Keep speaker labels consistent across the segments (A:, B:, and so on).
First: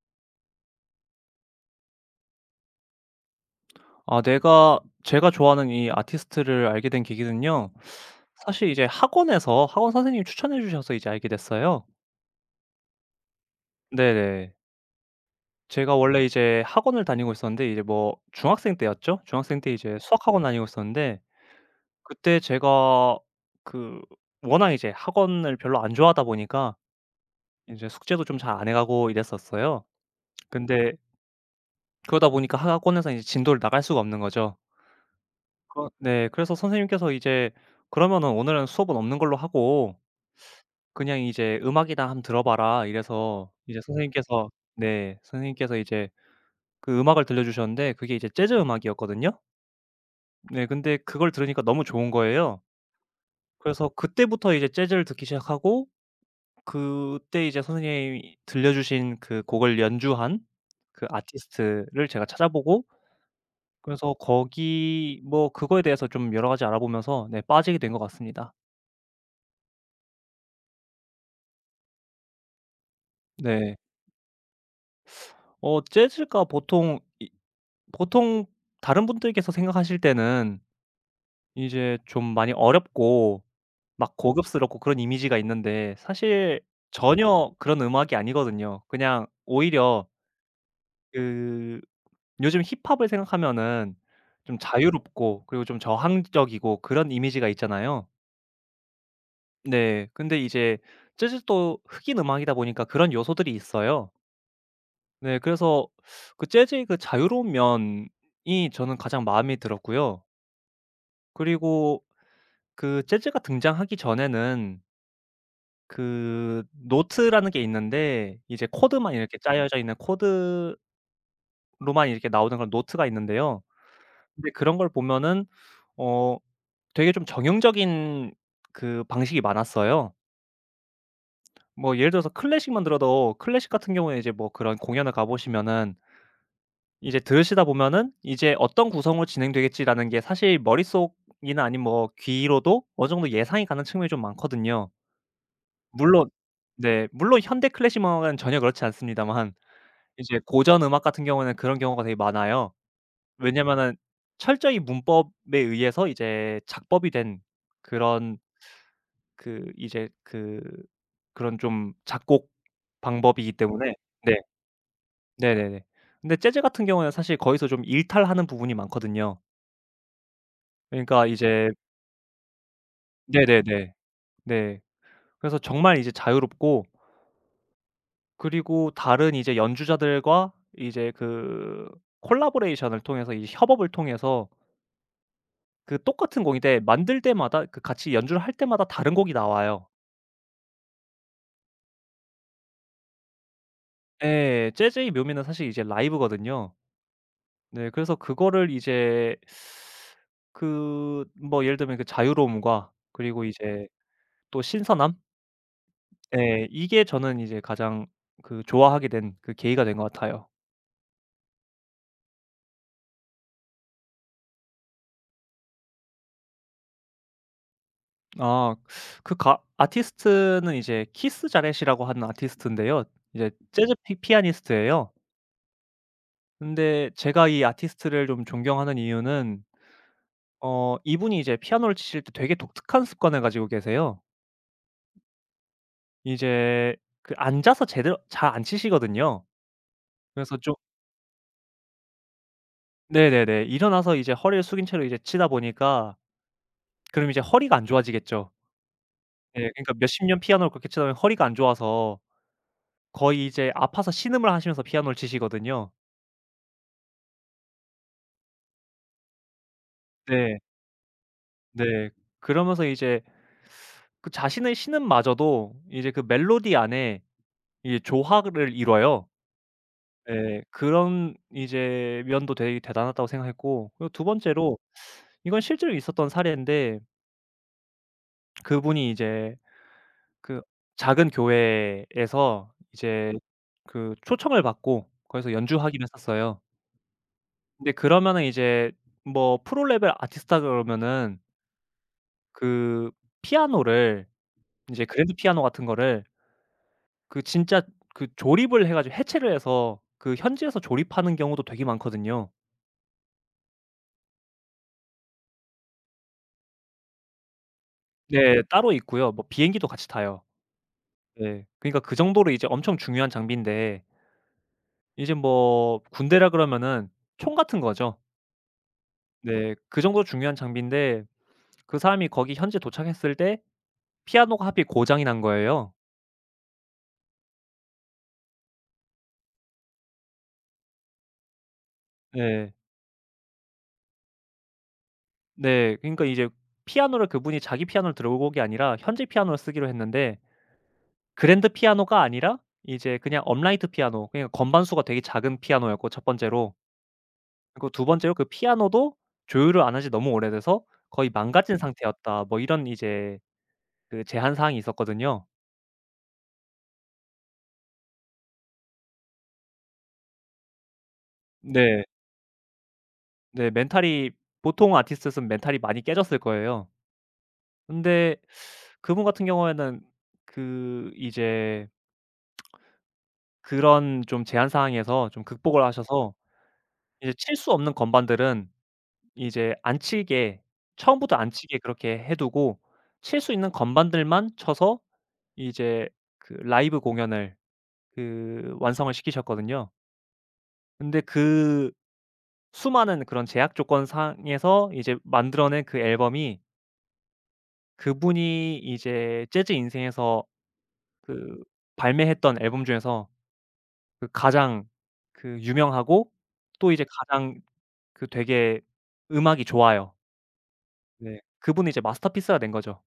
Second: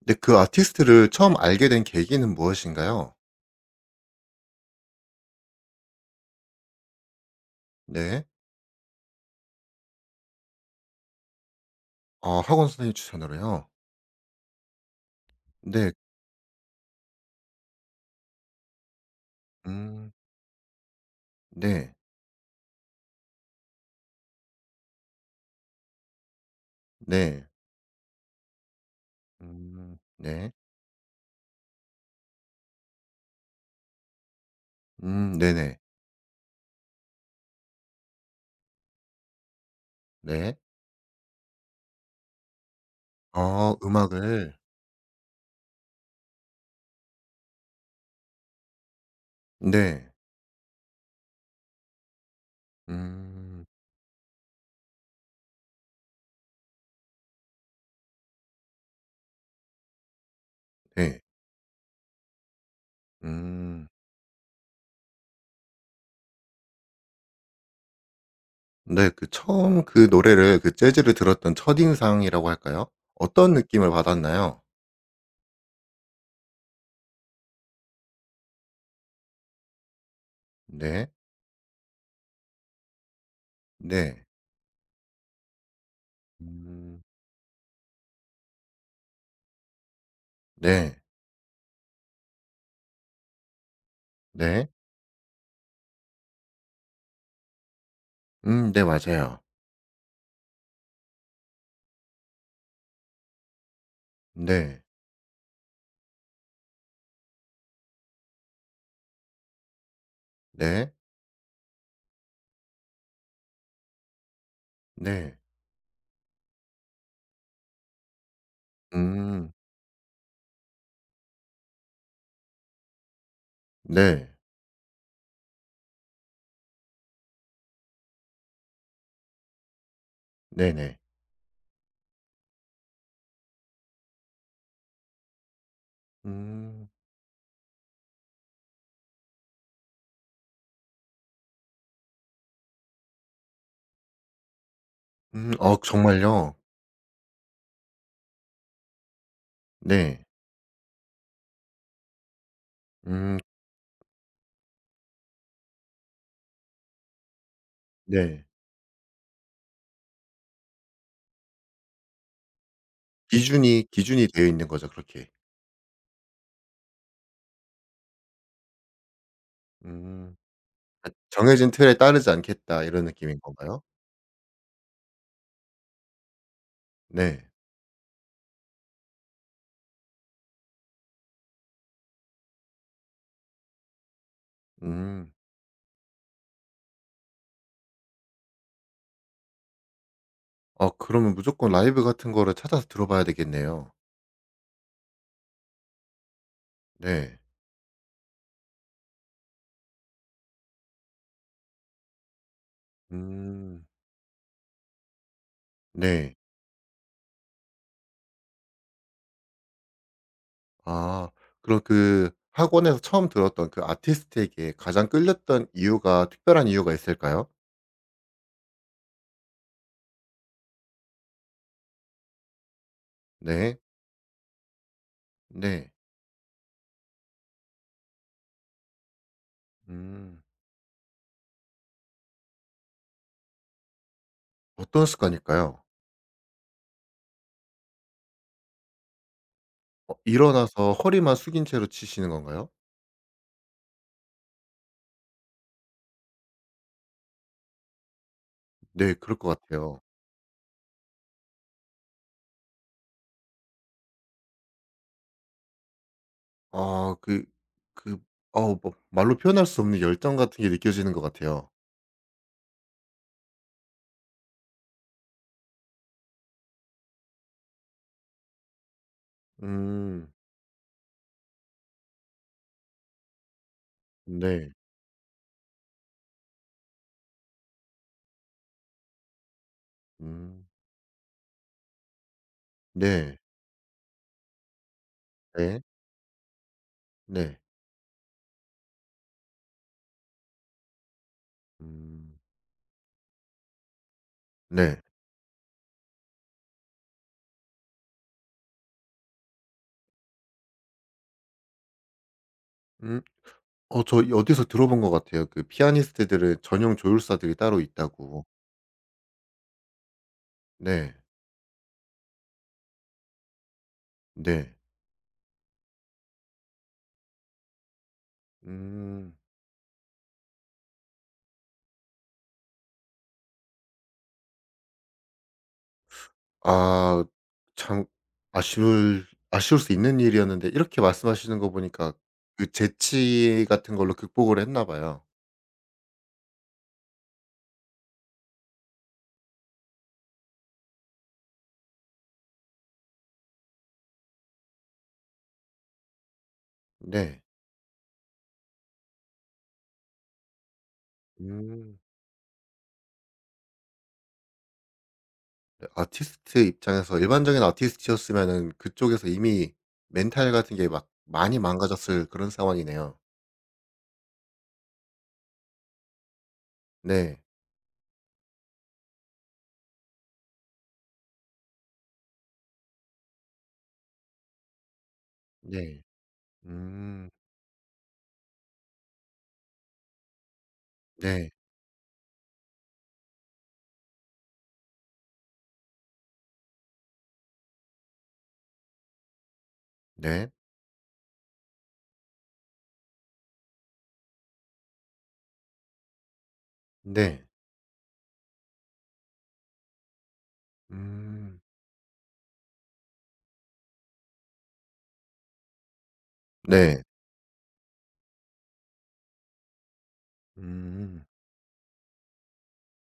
A: 근데 그 아티스트를 처음 알게 된 계기는 무엇인가요?
B: 아 내가 제가 좋아하는 이 아티스트를 알게 된 계기는요.
A: 네.
B: 사실 이제 학원에서 학원 선생님이 추천해 주셔서 이제 알게 됐어요.
A: 아 학원 선생님 추천으로요?
B: 네네.
A: 네.
B: 제가 원래 이제 학원을 다니고 있었는데 이제 뭐 중학생 때였죠. 중학생 때 이제
A: 음.
B: 수학 학원 다니고 있었는데
A: 네.
B: 그때 제가 그 워낙 이제 학원을 별로 안 좋아하다 보니까
A: 네.
B: 이제 숙제도 좀 잘 안 해 가고 이랬었어요.
A: 음. 네.
B: 근데 그러다 보니까 학원에서 이제 진도를 나갈 수가 없는 거죠.
A: 네네.
B: 그러 네. 그래서 선생님께서 이제 "그러면은 오늘은 수업은 없는 걸로 하고
A: 네.
B: 그냥 이제 악이다 한번 들어 봐라." 이래서
A: 아
B: 이제 선생님께서,
A: 음악을.
B: 네, 선생님께서 이제 그 음악을 들려주셨는데 그게 이제 재즈 음악이었거든요.
A: 네.
B: 네 근데 그걸 들으니까 너무 좋은 거예요.
A: 음.
B: 그래서 그때부터 이제 재즈를 듣기 시작하고, 그때 이제 선생님이 들려주신 그 곡을 연주한 그
A: 네.
B: 아티스트를 제가 찾아보고,
A: 음.
B: 그래서 거기 뭐 그거에 대해서 좀 여러 가지 알아보면서 네 빠지게 된 것 같습니다.
A: 네. 그 처음 그 노래를 그 재즈를 들었던 첫인상이라고 할까요? 어떤
B: 네.
A: 느낌을 받았나요?
B: 재즈가 보통 이 보통 다른 분들께서 생각하실 때는
A: 네.
B: 이제 좀 많이 어렵고 막
A: 네.
B: 고급스럽고 그런 이미지가 있는데, 사실
A: 음.
B: 전혀 그런 음악이 아니거든요. 그냥 오히려
A: 네.
B: 그 요즘 힙합을 생각하면은 좀
A: 네.
B: 자유롭고 그리고 좀 저항적이고 그런 이미지가 있잖아요.
A: 네 맞아요.
B: 네. 근데 이제 재즈도 흑인 음악이다 보니까 그런 요소들이 있어요.
A: 네.
B: 네. 그래서 그 재즈의 그 자유로운 면이 저는 가장 마음에 들었고요.
A: 네.
B: 그리고 그 재즈가 등장하기 전에는
A: 네.
B: 그 노트라는 게 있는데, 이제 코드만 이렇게
A: 음.
B: 짜여져 있는 코드로만 이렇게 나오는 그런 노트가 있는데요.
A: 네.
B: 근데 그런 걸 보면은 어 되게 좀 정형적인 그 방식이 많았어요.
A: 네네.
B: 뭐 예를 들어서 클래식만 들어도, 클래식 같은 경우에 이제 뭐 그런 공연을 가 보시면은,
A: 음.
B: 이제 들으시다 보면은 이제 '어떤 구성으로 진행되겠지.'라는 게 사실 머릿속이나 아니면 뭐 귀로도 어느 정도 예상이 가는 측면이 좀 많거든요.
A: 음. 아
B: 물론,
A: 정말요?
B: 네, 물론 현대 클래식 음악은 전혀 그렇지 않습니다만,
A: 네.
B: 이제 고전 음악 같은 경우에는 그런 경우가 되게 많아요.
A: 음
B: 왜냐면은 철저히 문법에 의해서 이제 작법이 된 그런,
A: 네.
B: 그 이제 그, 그런 좀 작곡 방법이기
A: 기준이
B: 때문에.
A: 기준이
B: 네.
A: 되어 있는 거죠 그렇게.
B: 네네네. 근데 재즈 같은 경우에는 사실 거기서 좀 일탈하는 부분이 많거든요.
A: 음. 아
B: 그러니까 이제,
A: '정해진 틀에 따르지 않겠다.' 이런 느낌인 건가요?
B: 네네네. 네. 그래서 정말 이제 자유롭고,
A: 네.
B: 그리고 다른 이제 연주자들과 이제 그 콜라보레이션을 통해서, 이 협업을 통해서
A: 음.
B: 그 똑같은 곡인데 만들 때마다, 그 같이 연주를 할 때마다 다른 곡이 나와요.
A: 아 그러면 무조건 라이브 같은 거를 찾아서 들어봐야 되겠네요.
B: 예. 재즈의 묘미는 사실 이제 라이브거든요.
A: 네.
B: 네. 그래서 그거를 이제 그, 뭐 예를 들면 그 자유로움과 그리고
A: 음.
B: 이제 또 신선함?
A: 네.
B: 예. 이게 저는 이제 가장 그 좋아하게 된 그 계기가 된 것 같아요.
A: 아 그럼 그 학원에서 처음 들었던 그 아티스트에게 가장 끌렸던 이유가 특별한 이유가 있을까요?
B: 아 그 가 아티스트는 이제 키스 자렛이라고 하는 아티스트인데요. 이제
A: 네.
B: 재즈 피 피아니스트예요.
A: 네.
B: 근데 제가 이 아티스트를 좀 존경하는 이유는,
A: 음.
B: 이분이 이제 피아노를 치실 때 되게 독특한 습관을 가지고 계세요.
A: 어떤 습관일까요?
B: 이제 그 앉아서 제대로 잘 안 치시거든요.
A: 어
B: 그래서 좀,
A: 일어나서 허리만 숙인 채로 치시는 건가요?
B: 네네네. 일어나서 이제 허리를 숙인 채로 이제 치다 보니까 그럼 이제 허리가 안 좋아지겠죠.
A: 네 그럴 것
B: 예. 그러니까
A: 같아요.
B: 몇십 년 피아노를 그렇게 치다 보면 허리가 안 좋아서 거의 이제 아파서 신음을 하시면서 피아노를 치시거든요.
A: 아 그 그 어우 뭐 말로 표현할 수 없는 열정
B: 네.
A: 같은 게 느껴지는 것 같아요.
B: 네. 그러면서 이제 그 자신의 신음마저도 이제 그 멜로디 안에 이 조화를 이뤄요.
A: 음.
B: 예. 그런 이제 면도 되게 대단하다고 생각했고, 그리고 두
A: 네.
B: 번째로 이건 실제로 있었던 사례인데, 그분이 이제 그
A: 음.
B: 작은 교회에서 이제
A: 네.
B: 그 초청을 받고 거기서
A: 네.
B: 연주하기로 했었어요.
A: 네.
B: 근데 그러면은 이제 뭐 프로 레벨 아티스트 그러면은
A: 음.
B: 그 피아노를
A: 네.
B: 이제 그랜드 피아노 같은 거를 그 진짜 그 조립을 해 가지고, 해체를 해서 그 현지에서 조립하는 경우도 되게 많거든요.
A: 음. 어 저 어디서 들어본 것 같아요. 그 피아니스트들은 전용 조율사들이 따로 있다고.
B: 네. 따로 있고요. 뭐 비행기도 같이 타요.
A: 네.
B: 네. 그러니까 그 정도로 이제 엄청 중요한 장비인데,
A: 네.
B: 이제 뭐 군대라 그러면은 총 같은 거죠.
A: 음.
B: 네. 그 정도로 중요한 장비인데 그 사람이 거기 현지에 도착했을 때 피아노가 하필 고장이 난 거예요.
A: 아 참 아쉬울 아쉬울 수 있는 일이었는데 이렇게 말씀하시는 거 보니까 그
B: 네.
A: 재치 같은 걸로 극복을 했나 봐요.
B: 네. 그러니까 이제 피아노를, 그분이 자기 피아노를 들고 온 게 아니라 현지 피아노를 쓰기로 했는데, 그랜드 피아노가 아니라 이제 그냥 업라이트 피아노, 그냥 건반 수가 되게 작은 피아노였고 첫 번째로.
A: 네.
B: 그리고 두 번째로, 그 피아노도 조율을 안 한 지 너무 오래돼서 거의 망가진
A: 음.
B: 상태였다. 뭐 이런 이제 그 제한 사항이 있었거든요.
A: 네 아티스트 입장에서 일반적인 아티스트였으면은 그쪽에서 이미 멘탈 같은 게 막 많이
B: 네.
A: 망가졌을 그런 상황이네요.
B: 네 멘탈이, 보통 아티스트였으면 멘탈이 많이 깨졌을 거예요.
A: 네.
B: 근데 그분 같은 경우에는 그 이제 그런 좀 제한 사항에서 좀 극복을
A: 네.
B: 하셔서
A: 음.
B: 이제 칠 수 없는 건반들은 이제 안 치게, 처음부터 안
A: 네.
B: 치게 그렇게 해 두고 칠 수 있는 건반들만 쳐서 이제 그 라이브 공연을 그 완성을 시키셨거든요.
A: 네.
B: 근데 그 수많은 그런 제약 조건 상에서 이제 만들어낸 그 앨범이,
A: 네.
B: 그분이 이제 재즈 인생에서
A: 음.
B: 그 발매했던 앨범 중에서 그 가장 그 유명하고, 또
A: 네.
B: 이제 가장 그 되게 음악이 좋아요.
A: 음.
B: 네. 그분이 이제 마스터피스가 된 거죠.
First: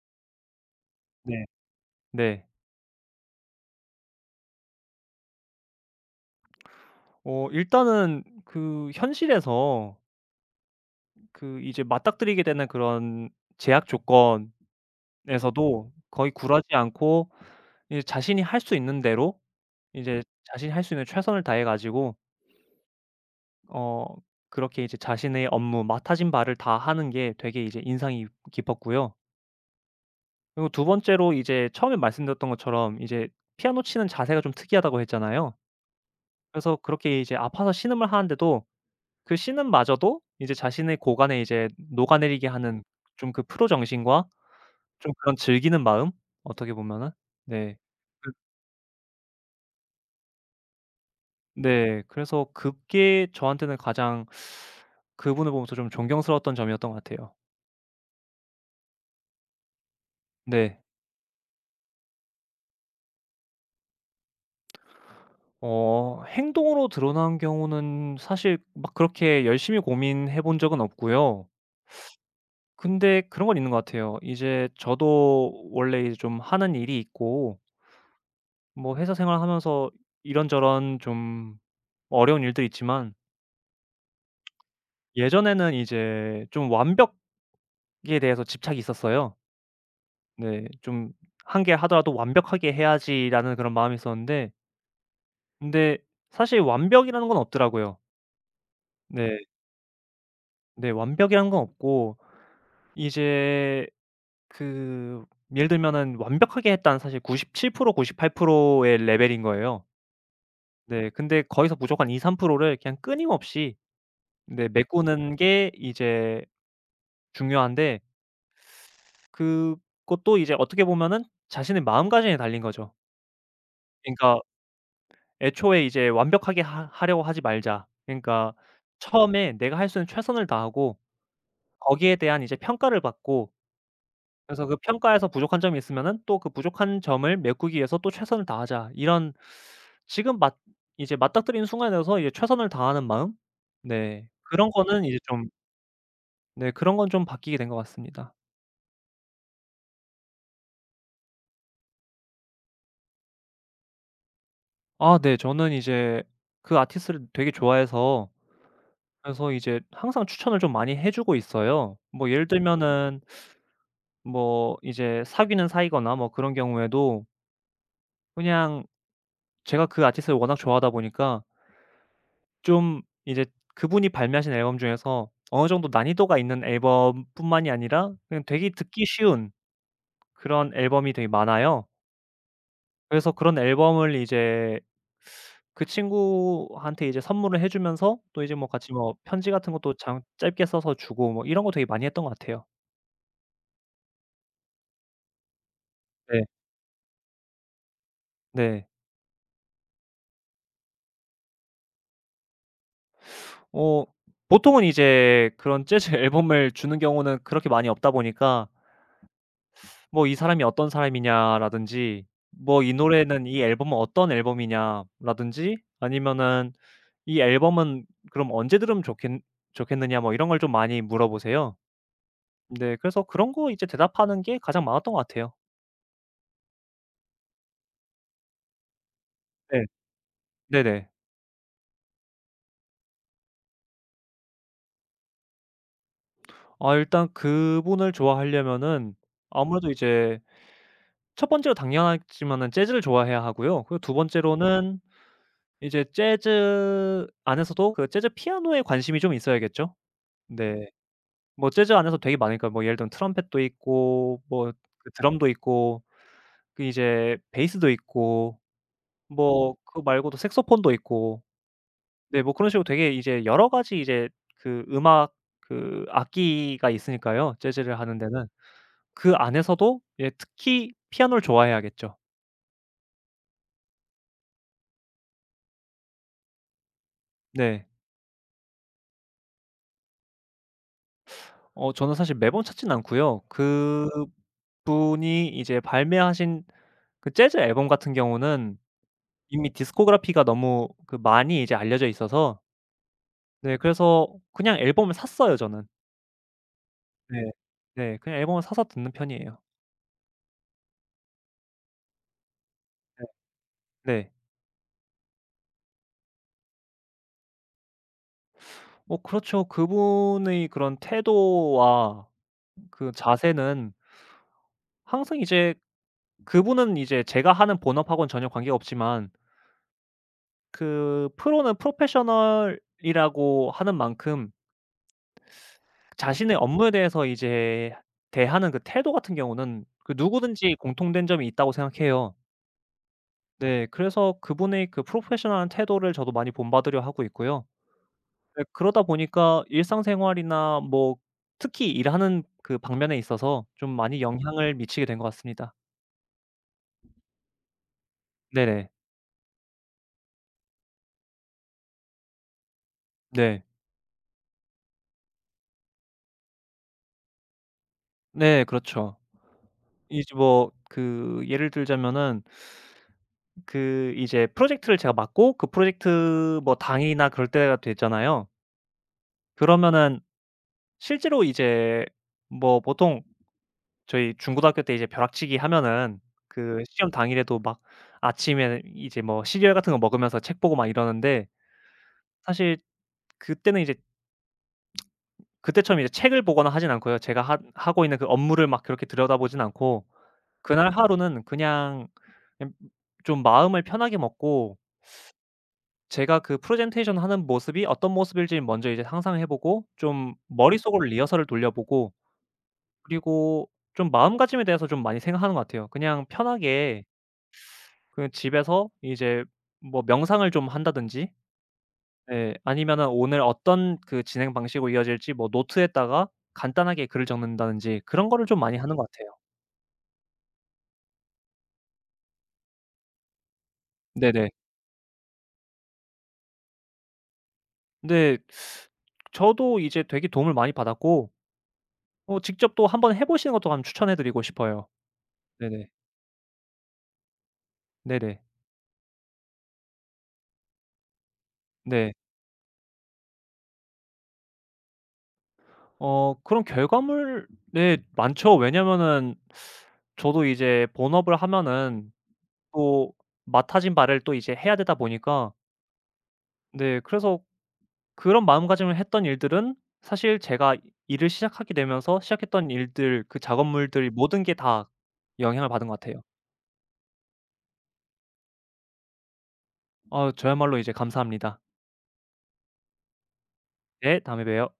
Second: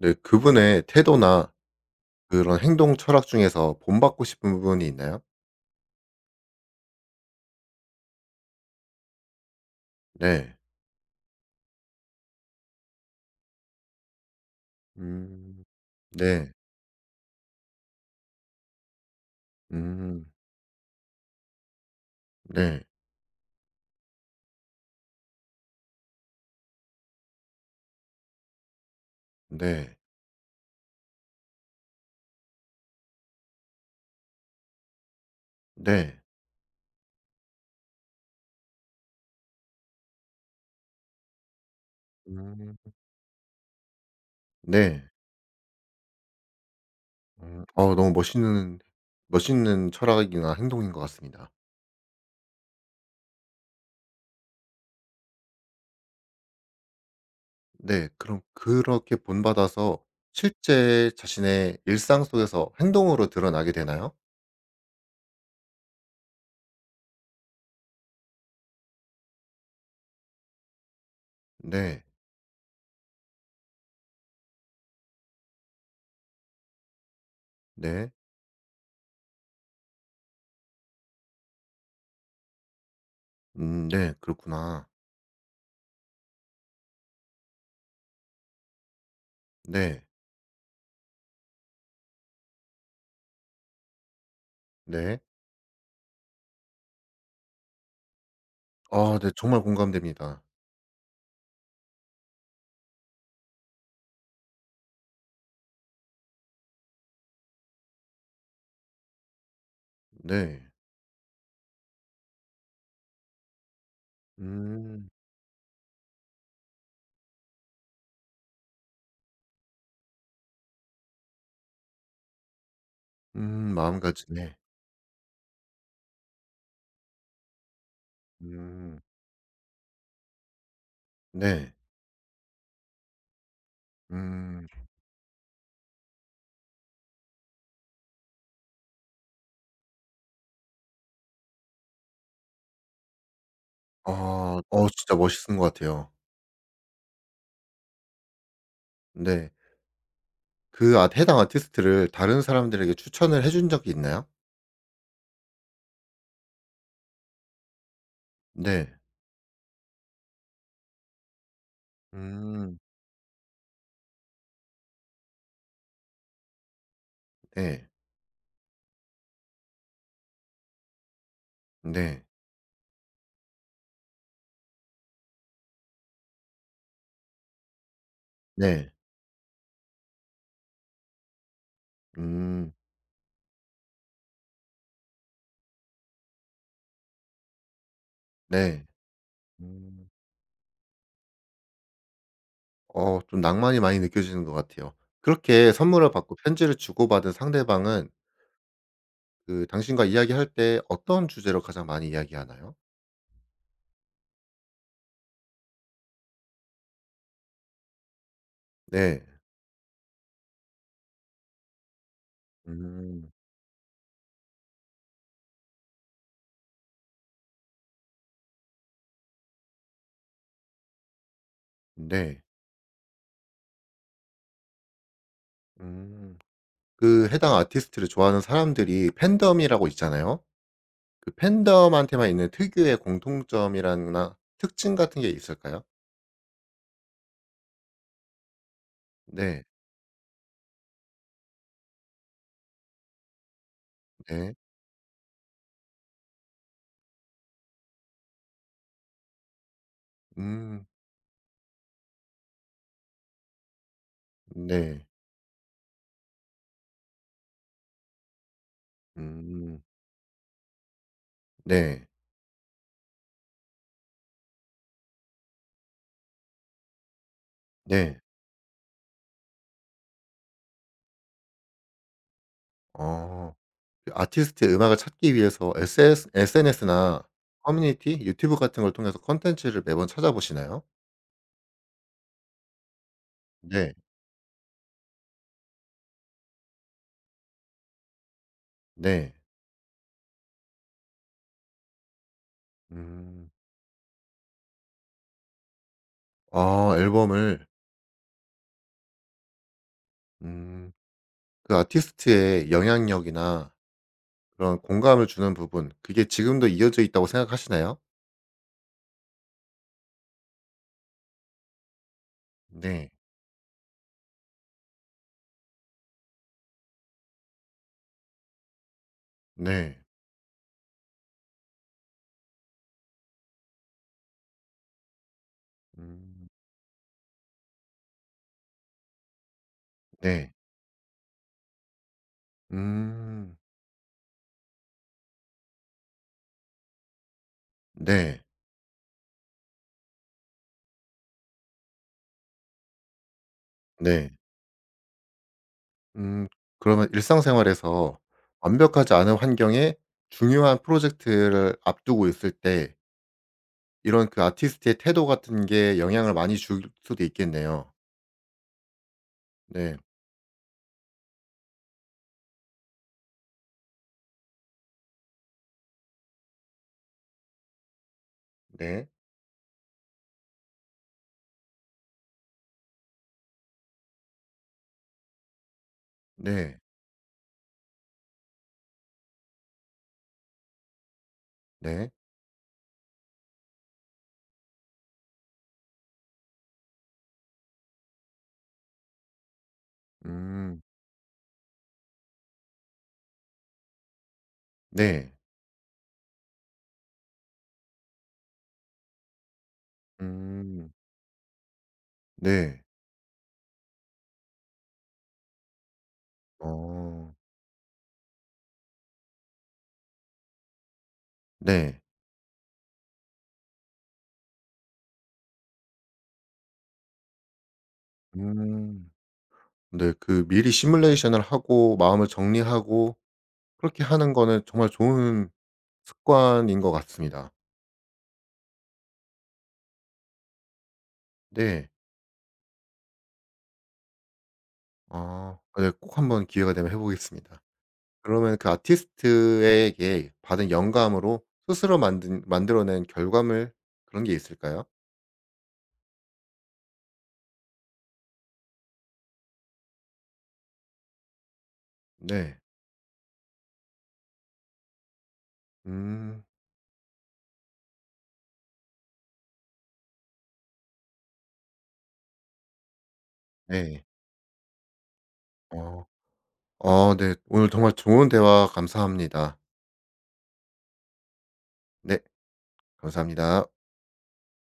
A: 네 그분의
B: 네.
A: 태도나
B: 네.
A: 그런 행동 철학 중에서 본받고 싶은 부분이 있나요?
B: 일단은 그 현실에서
A: 네.
B: 그 이제 맞닥뜨리게 되는 그런 제약
A: 음.
B: 조건에서도 거의
A: 네.
B: 굴하지 않고 이제 자신이 할 수 있는 대로 이제
A: 음.
B: 자신이 할 수 있는 최선을 다해 가지고
A: 네.
B: 어 그렇게 이제 자신의 업무 맡아진 바를 다 하는 게 되게 이제 인상이 깊었고요.
A: 네.
B: 그리고 두 번째로 이제 처음에 말씀드렸던 것처럼 이제 피아노 치는 자세가 좀 특이하다고 했잖아요.
A: 네.
B: 그래서 그렇게 이제 아파서 신음을 하는데도 그 신음마저도 이제 자신의 고관에 이제 녹아내리게
A: 음.
B: 하는 좀 그 프로 정신과
A: 네.
B: 좀 그런 즐기는 마음, 어떻게 보면은.
A: 음.
B: 네.
A: 어 너무 멋있는 멋있는 철학이나 행동인 것 같습니다.
B: 네. 그래서 그게 저한테는 가장, 그분을 보면서 좀 존경스러웠던 점이었던 것 같아요.
A: 네. 그럼 그렇게 본받아서
B: 네.
A: 실제 자신의 일상 속에서 행동으로 드러나게 되나요?
B: 행동으로 드러난 경우는 사실 막 그렇게 열심히 고민해 본 적은 없고요.
A: 네.
B: 근데 그런 건 있는 것 같아요. 이제 저도 원래 이제 좀 하는 일이 있고,
A: 네.
B: 뭐 회사 생활하면서 이런저런 좀 어려운 일들이 있지만,
A: 네. 그렇구나.
B: 예전에는 이제 좀 완벽에 대해서 집착이 있었어요.
A: 네.
B: 네. 좀 한 개 하더라도 '완벽하게 해야지.'라는 그런 마음이 있었는데,
A: 네.
B: 근데 사실 완벽이라는 건 없더라고요.
A: 아 네
B: 네.
A: 정말 공감됩니다.
B: 네. 완벽이라는 건 없고 이제 그, 예를 들면은 완벽하게 했다는 사실 97% 98%의 레벨인 거예요.
A: 네.
B: 네. 근데 거기서 무조건 2-3%를 그냥 끊임없이 네
A: 음.
B: 메꾸는 게 이제 중요한데, 그것도 이제 어떻게 보면은 자신의 마음가짐에 달린 거죠.
A: 음
B: 그러니까
A: 마음가짐에.
B: 애초에 이제 완벽하게 하 하려고 하지 말자. 그러니까
A: 음.
B: 처음에 내가 할 수 있는 최선을 다하고
A: 네.
B: 거기에 대한 이제 평가를 받고, 그래서
A: 음.
B: 그 평가에서 부족한 점이 있으면은 또 그 부족한 점을 메꾸기 위해서 또 최선을 다하자. 이런 지금 맞 이제 맞닥뜨리는 순간에서 이제 최선을 다하는 마음? 네.
A: 아.
B: 그런
A: 어
B: 거는
A: 진짜
B: 이제 좀,
A: 멋있은 것 같아요.
B: 네 그런 건 좀 바뀌게 된 것 같습니다.
A: 근데 그 아 해당 아티스트를 다른 사람들에게 추천을 해준 적이 있나요?
B: 아 네. 저는 이제 그 아티스트를 되게 좋아해서,
A: 네.
B: 그래서 이제 항상 추천을 좀 많이 해 주고 있어요. 뭐 예를
A: 음.
B: 들면은 뭐 이제 사귀는 사이거나 뭐 그런 경우에도,
A: 네.
B: 그냥 제가 그 아티스트를 워낙 좋아하다 보니까
A: 네.
B: 좀 이제 그분이 발매하신 앨범 중에서 어느 정도 난이도가 있는 앨범뿐만이 아니라 그냥 되게
A: 네.
B: 듣기 쉬운 그런 앨범이 되게 많아요.
A: 음.
B: 그래서 그런 앨범을 이제 그 친구한테 이제 선물을 해 주면서 또 이제 뭐
A: 네.
B: 같이 뭐 편지 같은 것도
A: 음.
B: 장 짧게 써서 주고 뭐 이런 거 되게 많이 했던 것 같아요.
A: 어 좀 낭만이 많이 느껴지는 것 같아요. 그렇게 선물을 받고
B: 네.
A: 편지를 주고받은 상대방은
B: 네.
A: 그 당신과 이야기할 때 어떤 주제로 가장 많이 이야기하나요?
B: 어 보통은 이제 그런 재즈 앨범을 주는 경우는 그렇게 많이 없다 보니까
A: 네.
B: 뭐 "이 사람이 어떤 사람이냐."라든지 뭐 "이
A: 음.
B: 노래는 이 앨범은 어떤 앨범이냐."라든지 아니면은 "이 앨범은 그럼 언제 들으면 좋겠느냐." 뭐 이런 걸 좀 많이 물어보세요.
A: 네.
B: 네 그래서 그런 거 이제 대답하는 게 가장 많았던 것 같아요.
A: 음. 그 해당 아티스트를 좋아하는 사람들이
B: 네.
A: 팬덤이라고 있잖아요.
B: 네네.
A: 그 팬덤한테만 있는 특유의 공통점이라나 특징 같은 게 있을까요?
B: 아 일단 그분을 좋아하려면은
A: 네.
B: 아무래도 이제 첫 번째로 당연하지만은 재즈를 좋아해야 하고요. 그리고 두
A: 네.
B: 번째로는 이제 재즈 안에서도 그 재즈 피아노에 관심이 좀 있어야겠죠?
A: 음.
B: 네. 뭐 재즈 안에서 되게 많으니까, 뭐 예를 들면 트럼펫도 있고 뭐
A: 네.
B: 그 드럼도 있고 그 이제 베이스도 있고, 뭐
A: 음.
B: 그거 말고도 색소폰도 있고.
A: 네.
B: 네 뭐 그런 식으로 되게 이제 여러 가지 이제 그 음악, 그 악기가 있으니까요, 재즈를 하는
A: 네.
B: 데는. 그 안에서도 예 특히 피아노를 좋아해야겠죠.
A: 어. 그 아티스트의 음악을 찾기 위해서 SS SNS나
B: 네.
A: 커뮤니티, 유튜브 같은 걸 통해서 콘텐츠를 매번 찾아보시나요?
B: 저는 사실 매번 찾진 않고요.
A: 네.
B: 그분이 이제 발매하신 그 재즈 앨범 같은 경우는
A: 네.
B: 이미 디스코그래피가 너무 그 많이 이제 알려져 있어서,
A: 음.
B: 네 그래서 그냥 앨범을 샀어요 저는.
A: 아
B: 네.
A: 앨범을
B: 네. 그냥 앨범을 사서 듣는 편이에요.
A: 음. 그 아티스트의
B: 네.
A: 영향력이나
B: 네.
A: 그런 공감을 주는 부분 그게 지금도 이어져 있다고 생각하시나요?
B: 그렇죠. 그분의 그런 태도와
A: 네.
B: 그 자세는 항상 이제, 그분은 이제 제가 하는 본업하고는 전혀 관계가 없지만
A: 네.
B: 그 프로는 프로페셔널이라고 하는 만큼
A: 음.
B: 자신의 업무에 대해서 이제 대하는 그 태도 같은 경우는 그
A: 네.
B: 누구든지 공통된 점이 있다고 생각해요.
A: 음.
B: 네. 그래서 그분의 그 프로페셔널한 태도를 저도 많이 본받으려 하고 있고요.
A: 네.
B: 네 그러다 보니까 일상생활이나 뭐 특히 일하는 그 방면에 있어서 좀 많이
A: 네.
B: 영향을 미치게 된 것 같습니다.
A: 음 그러면 일상생활에서
B: 네네.
A: 완벽하지 않은 환경에 중요한 프로젝트를 앞두고 있을 때
B: 네.
A: 이런 그 아티스트의 태도 같은 게 영향을 많이 줄 수도 있겠네요.
B: 네 그렇죠.
A: 네.
B: 이제 뭐 그 예를 들자면은 그 이제 프로젝트를 제가 맡고 그 프로젝트 뭐 당이나 그럴 때가 됐잖아요.
A: 네.
B: 그러면은 실제로 이제 뭐 보통 저희 중고등학교 때 이제 벼락치기 하면은
A: 네.
B: 그 시험 당일에도 막 아침에 이제 뭐 시리얼 같은 거 먹으면서 책 보고 막 이러는데,
A: 네.
B: 사실 그때는 이제 그때처럼 이제 책을 보거나 하진 않고요. 제가 하 하고 있는 그 업무를 막 그렇게 들여다보진 않고
A: 음.
B: 그날 하루는 그냥, 그냥 좀 마음을 편하게 먹고
A: 네.
B: 제가 그 프레젠테이션 하는 모습이 어떤 모습일지 먼저 이제 상상해 보고 좀
A: 음.
B: 머릿속으로 리허설을 돌려보고,
A: 네.
B: 그리고 좀 마음가짐에 대해서 좀 많이 생각하는 것 같아요. 그냥 편하게
A: 어.
B: 그냥 집에서 이제 뭐 명상을 좀 한다든지,
A: 네.
B: 예 아니면은 오늘 어떤 그 진행 방식으로 이어질지 뭐 노트에다가 간단하게 글을 적는다든지 그런 거를 좀 많이 하는 것
A: 음.
B: 같아요.
A: 네. 그 미리 시뮬레이션을 하고 마음을 정리하고 그렇게 하는
B: 네네.
A: 거는 정말 좋은 습관인 것 같습니다.
B: 근데 저도 이제 되게 도움을 많이 받았고
A: 네.
B: 직접 또 한번 해 보시는 것도 한번 추천해 드리고 싶어요.
A: 아.
B: 네네.
A: 네. 꼭 한번 기회가 되면 해 보겠습니다.
B: 네네.
A: 그러면 그 아티스트에게 받은 영감으로 스스로
B: 네.
A: 만든 만들어낸 결과물 그런 게 있을까요?
B: 그런 결과물 네 많죠. 왜냐면은 저도 이제 본업을 하면은
A: 네.
B: 또 맡아진 바를 또 이제 해야 되다 보니까,
A: 음.
B: 네 그래서 그런 마음가짐을 했던 일들은, 사실 제가 일을 시작하게 되면서 시작했던 일들 그
A: 네.
B: 작업물들이 모든 게 다 영향을 받은 것
A: 어.
B: 같아요.
A: 어 네. 오늘 정말 좋은 대화 감사합니다.
B: 아 저야말로 이제 감사합니다.
A: 네. 감사합니다.
B: 네 다음에 봬요.